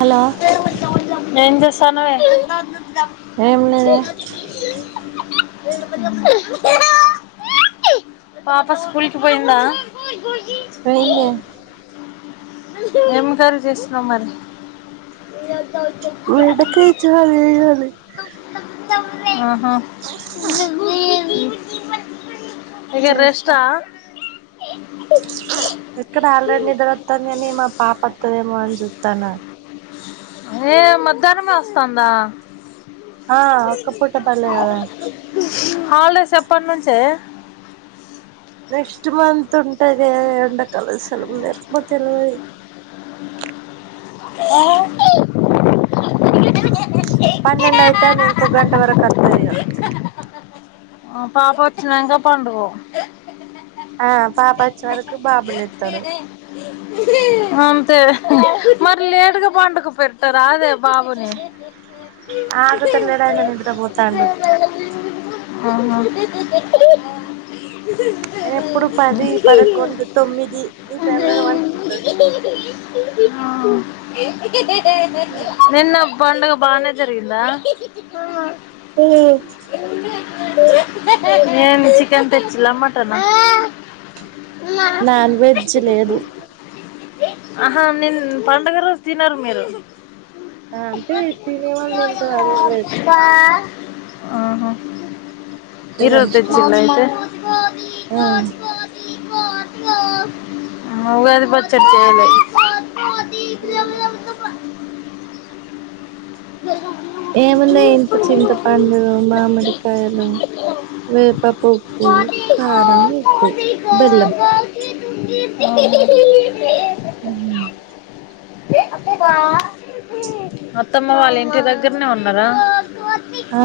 Hello ఎం చేస్తే తను ఏం లేదే [unintelligible] పాప స్కూల్ కి పోయిందా పోయిందే ఏం కర్రీ చేస్త ఆ మరి బిడ్డకి చౌలేయాలి ఆ ఆహ్ ఇగ రెష్టా ఎక్కడ ఆల్ రెడీ నిదర ఒతందాన్ని గని మా పాప అత్తదేమో అని చూత తన ఏ మధ్యనమే వస్తాందా ఆ ఒక్క పూట పనులే కదా హాలిడేస్ ఎప్పటి నుంచే నెస్ట్ మంత్ తుంటదే ఎండకల సెలవు లేర్ బ తెలవై ఆ పన్నెండయితాంది ఇంకో గంట వరకు అత్తదిగా ఆ పాప వచ్చినంకా పండుకో ఆ పాప అచ్చె వరకు బాబు లేత్తడు అంతే మరి లేటుగా పండుకొపెట్టరాదే బాబుని ఆగుతలేడు ఆయన నిద్రపోతాండు ఆహా [unintelligible] అయన ఎప్పుడు పది పదకొండు తొమ్మిది ఈ టైమ్ లోనే పండుకుంటడు అ ఆ నిన్నబ్ పండగ బానే జరిగిందా మ్మ్ నేను చికెన్ తెచ్చిలా మటనా [inaudible] నాన్ వెజ్ లేదు ఆహా నిన్ పండుగ రోజు తినరు మీరు ఆ అంటే తినేవాళ్ళు తింటారు అదేం లేదు బా ఆహా ఈ ఎవరి రోజు ఇష్టం తెచ్చిందైతే ఆ ఉగాది పచ్చడి చెయ్యలె చెయ్యలే [unintelligible] ఏమున్నయ్ ఇంత చింత పండు మామిడికాయలు వేపపువ్వ కారం ఉప్పు బెల్లం అ [inaudible] అత్తమ్మ వాళ్ళింటి దగ్గర్నే ఉన్నరా [unintelligible] ఆ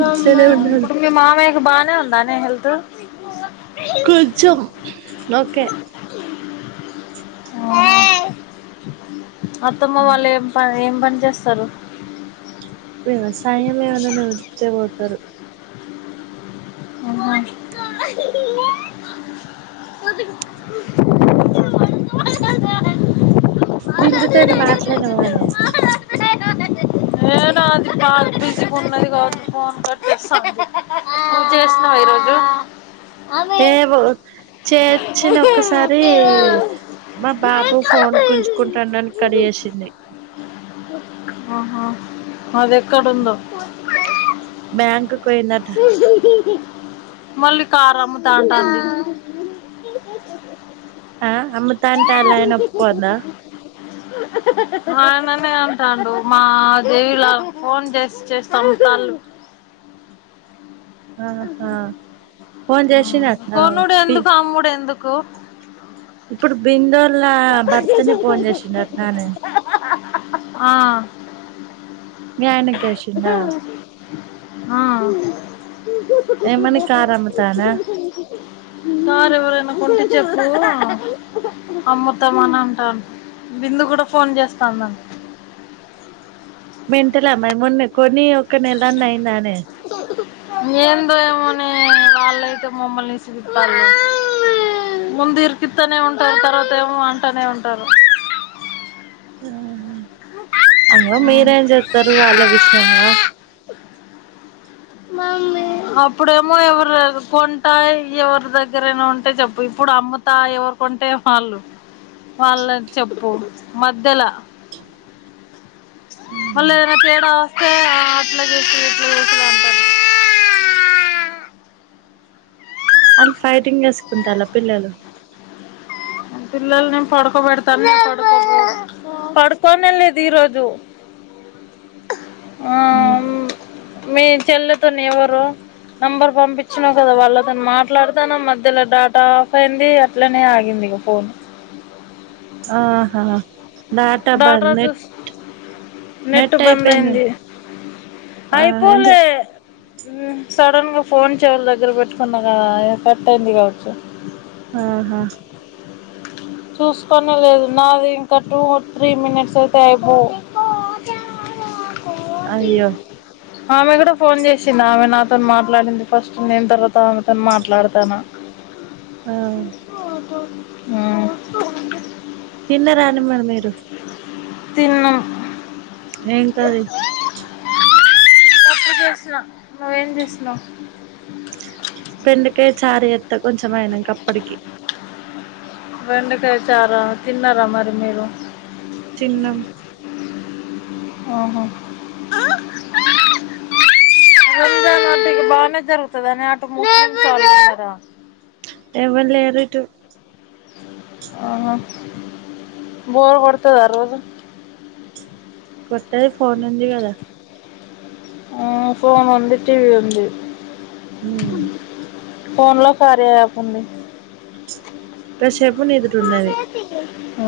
ఇట్లనే ఉన్నారు ఇప్పుడు మీ మామయ్య బాగానే ఉందానే హెల్త్ కొంచెం ఓకే ఆ అత్తమ్మ వాళ్ళేం ప ఏం పన్ చేస్తారు వ్యవసాయం ఎవరైనా [inaudible] పోతారు అవునా బిందు తోటి మాట్లాడినవానే నేను అది బాగ బిజీగున్నది కావచ్చు ఫోన్ కట్ చేస్తాంది నువ్ చేసినవా ఈరోజు తేబు చేర్చిన ఒకసారి మా బాబు ఫోన్ గుంజుకుంటాండని కడు జేసింది ఆహా అదెక్కడుందో బ్యాంకుకు పోయిందట మళ్ళీ కారమ్ముతాంటాంది ఆ అమ్ముతాంటె అల్లాయిన ఒప్పుకోవద్దా ఆయననే అంటాండు మా దేవిలా ఫోన్ చేసి చేసి సంపుతాళ్ళు ఆహా ఫోన్ చేసినట్నా బి కొనుడెందుకు అమ్ముడెందు కు ఇప్పుడు బింద ఆ మీ ఆయనకి చేసిండా ఆ ఉహ్ ఏమని కారు అమ్ముతానా ఉహ్ కారు ఎవరైనా కొంటే చెప్పు అమ్ముతామని అంటా బిందు కూడా ఫోన్ చేస్తాన్నది మెంటాల మరి మన కొని ఒక నెలన్న అయిందానే ఏందో ఏమోనే వాళ్ళయితే మమ్మల్ని విసిగిత్తాల్లు ముందు ఇరికిత్తానే ఉంటారు తర్వాత ఏమో అంటానే ఉంటారు అగో మీరేంజేత్తరు వాళ్ళ విషయంలా అప్పుడేమో ఎవరు కొంటా ఎవరి దగ్గరైనా ఉంటే చెప్పు ఇప్పుడు అమ్ముతా ఎవరు కొంటే వాళ్ళు వాళ్ళని చెప్పు మధ్యల మళ్ళేదైనా తేడా వస్తే అట్లా చేసి ఇట్లా చేసిరు అంటారు ఆళ్ళు ఫైటింగ్ చేసుకుంటాలా పిల్లలు పిల్లల నేను పడుకోబెడతాను పడు పడుకోనే లేదు ఈరోజు ఆ మీ చెల్లెతోని ఎవరు నంబర్ పంపించినా కదా వాళ్ళతోని మాట్లాడతాను మధ్యలో డేటా ఆఫ్ అయింది అట్లనే ఆగింది ఫోన్ ఆహా డాటా బంద్ నెట్ చూస్ నెట్ బంద్ అయింది ఆ అయిపోలే ఎందుకు సడన్ గా ఫోన్ చెవుల దగ్గర పెట్టుకున్నా కద కట్ అయింది కావచ్చు ఆహా చూసుకోనే లేదు నాది ఇంకా టూ త్రీ మినిట్స్ అయితే అయిపోవు అయ్యో ఆమె కూడా ఫోన్ చేసింది ఆమె నాకు మాట్లాడింది ఫస్ట్ నేన్ తర్వాత తా తను మాట్లాడతామా ఆ మ్మ్ ఓ తిన్నారా అండి మరి మీరు తిన్నం ఏంటది పప్పు చేసిన నువ్వేం చేసినావ్ బెండకాయ చారు చేత్తా కొంచెం అయినంక అప్పటికి బెండకాయ చారా తిన్నారా మరి మీరు తిన్నం ఓహో రంజాన్ అటు బానే జరుగుతద నే అటు ముస్లిమ్స్ ఆళ్ళు ఉన్నరా ఎవర్ లేరు ఇటు ఆహ బోర్ కొడతదా రోజు కొట్టది ఫోన్ ఉంది కదా మ్మ్ ఫోన్ ఉంది టీవీ ఉంది మ్మ్ ఫోన్ లో కార్య యాప్ ఉంది. కషేపు నీదుటున్నది. ఆ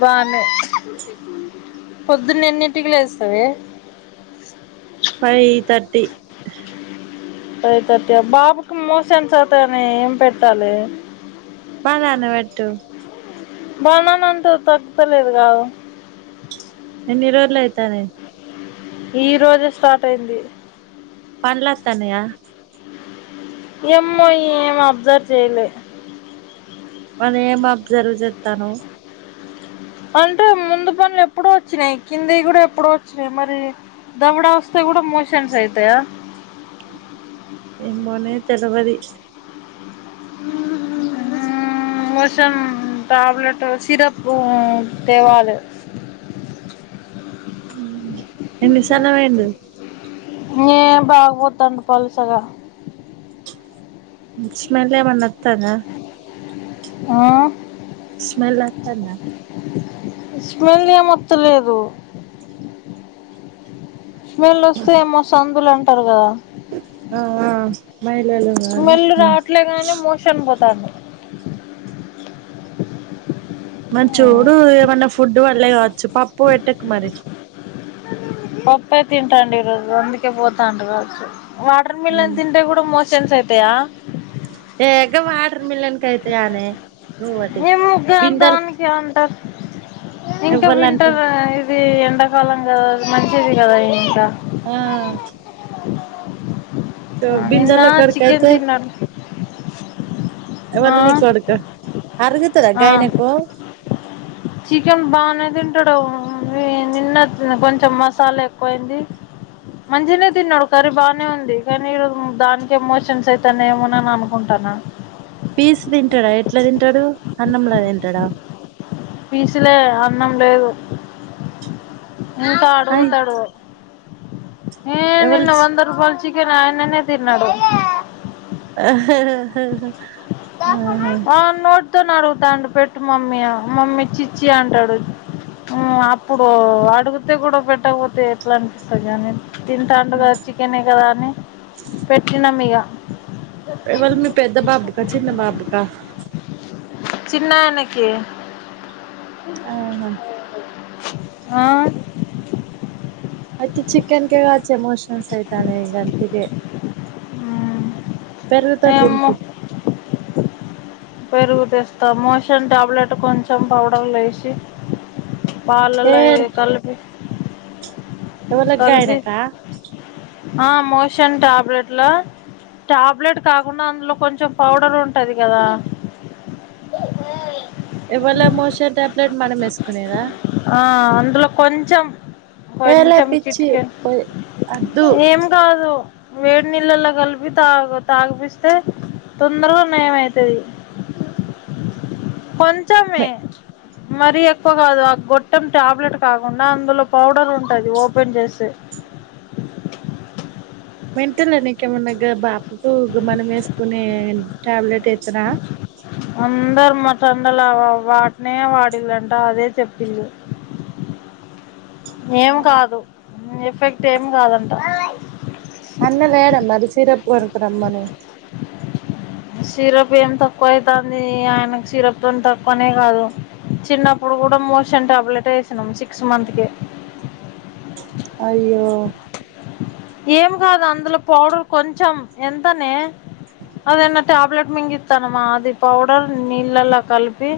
బానే, పొద్దున్నేన్నింటికి లేస్తవే? Five thirty. ఫైవ్ థర్టీ అ, బాబుకి మోషన్స్ అవ్తానై ఏం పెట్టాలే? బనానా పెట్టు. బనన అంటవ్ తగ్తలేదు గాదు? ఎన్ని రోజ్లయితానై? ఈ రోజే స్టార్ట్ అయింది. పన్లత్తానయా? ఎమ్మో ఏం అబ్జర్వ్ చేయలే. మరి ఏం అబ్జర్వ్ చేత్తనవ్? అంటే ముందు పన్లేప్పుడో వచ్చినయి, కిందియి కూడా ఎప్పుడో వచ్చినయి. మరీ దవడ వస్తే గుడ మోషన్స్ అయితయా? ఎమ్మోనె తెలవది. మ్ మోషన్ ట్యాబ్లెట్, సిరపు తేవాలె. ఎన్నిసార్లు పోయిండు ఏ బాగ పోత్తాండు పల్చగా. మ్, స్మెలెమన్న అత్ త్తదా? ఆ స్మెల్ అత్తందా? స్మెల్ ఏ మొత్తలేదు. స్మెల్ వస్తే ఏమో సన్ దులు అంటరు గదా? ఆ ఆ మైలలు గాని స్మెల్ ఉమ్ రావట్లేగాని మోషన్ పోతాండు. మర్ చూడు ఏమన్న ఫుడ్ పల్లె కావచ్చు, పప్పు పెట్టకు మరి. పప్పే తింటాండు ఈరోజు, అందుకే పోతాండు గావచ్చు. వాటర్ మిలన్ తింటే కూడా మోష్ షన్స్ ఐతయా? ఏ గ వాటర్ మిలన్ కయితయానె? ఏమో గా దానికి అంటరు? ఇంక ఎవ్వలంటే వింటరా ఇది ఎన్ ఎండాకాలం గద మంచిది గదా ఇంకా ఆ [unintelligible] ఆ నిన్న బిందెల కొడుకు చికెన్ తిన్నడు. ఎవల్ ని కొడుక? అర్గుతద ఆ గాయనకు? చికెన్ బానే తింటడు, నిన్న కొంచెం మసాలా ఎక్కువయింది మంచినే తిన్నాడు కర్రీ బానే ఉంది. కని ఈ రోజు దానికే మోషన్స్ ఐతనయ్ ఏమోనని అనుకుంటాన. పీస్ తింటాడా ఎట్లా తింటాడు అన్నంలా తింటాడా పీసులే అన్నం లేదు ఇంతా అయ్ అడుగుతడు ఏ ఎవళ నిన్న వంద రూపాల్ చికెన్ ఆయననే తిన్నాడు ఆ తను అడుగుతాండు పెట్టు మమ్మీ ఆ మమ్మ చ్చిచ్చి అంటాడు అప్పుడు అడుగితే కూడా పెట్టకపోతే ఎట్లా అనిపిస్తది అని తింటాండు కదా చికెనే కదా అని పెట్టినం ఇగ ఎ వాళ్ళ మీ పెద్ద బాబు కా చిన్న బాబు కా చిన్నాయానికి ఆహా ఆ అయితే చికెన్ కే గావచ్చే మోషన్స్ ఐతన్నాయ్ గంతుకే పెరుగు తోటి ఏమో తినిపి పెరుగు తెస్తా మోషన్ టాబ్లెట్ కొంచెం పౌడర్లు వేసి ఏ పాలల్లో కలిపి కలిపి ఎవలగ్గాయనాకా ఆ మోషన్ టాబ్లెట్లా టాబ్లెట్ కాకుండా అందులో కొంచెం పౌడర్ ఉంటది కదా షన్ టాబ్లెట్ మనం వేసుకునేదా ఆ అందులో కొంచం ఏలే కొంచెం పిచ్చి చిటిక పోయి అద్దు ఏం కాదు వేడి నీళ్లలో కలిపి తాగు తాగిపిస్తే తొందరగా నయ అవుతది కొ ంచమే మె మరీ ఎక్కువ కాదు ఆ గొట్టం టాబ్లెట్ కాకుండా అందులో పౌడర్ ఉంటది ఓపెన్ చేస్తే మెంటల నీకేమన్నా గా బాప్ గు మనం వేసుకునే ట్యాబ్లెట్ ఏ చ్చనా అందరు మా సొందులో వాటినే వాడిళ్ళంటా అదే చెప్పిళ్లు ఆ ఏం కాదు ఎఫెక్ట్ ఏమి కాదంట అన్న లేేడ మరి సిర బోరుకురమ్మను సిరప్ ఏమి తక్కువ అయితాంది ఆయనకు సిరప్తోన్ తక్కువనే కాదు చిన్నప్పుడు కూడా మోషన్ టాబ్లెట్ వేసినాం సిక్స్ మంత్ కె అయ్యో ఏమి కాదు అందులో పౌడర్ కొంచెం ఎంతనే అదేన్న టాబ్లెట్ మింగిస్తానమ్మా అది పౌడర్ నీళ్ళలా కలిపి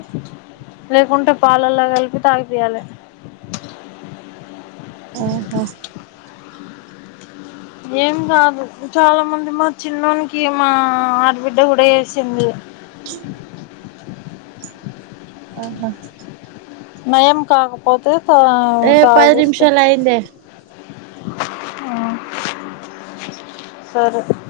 లేకుంటే పాలలా కలిపి తాగిపీయ్యాలి ఆహా ఏం కాదు చాలా మంది మా చిన్నోనికి మా ఆడబిడ్డ కూడా ఏసింది ఆహా నయం కాకపోతే తా ఏ పది నిమిషాల అయ్యిందే హా సరే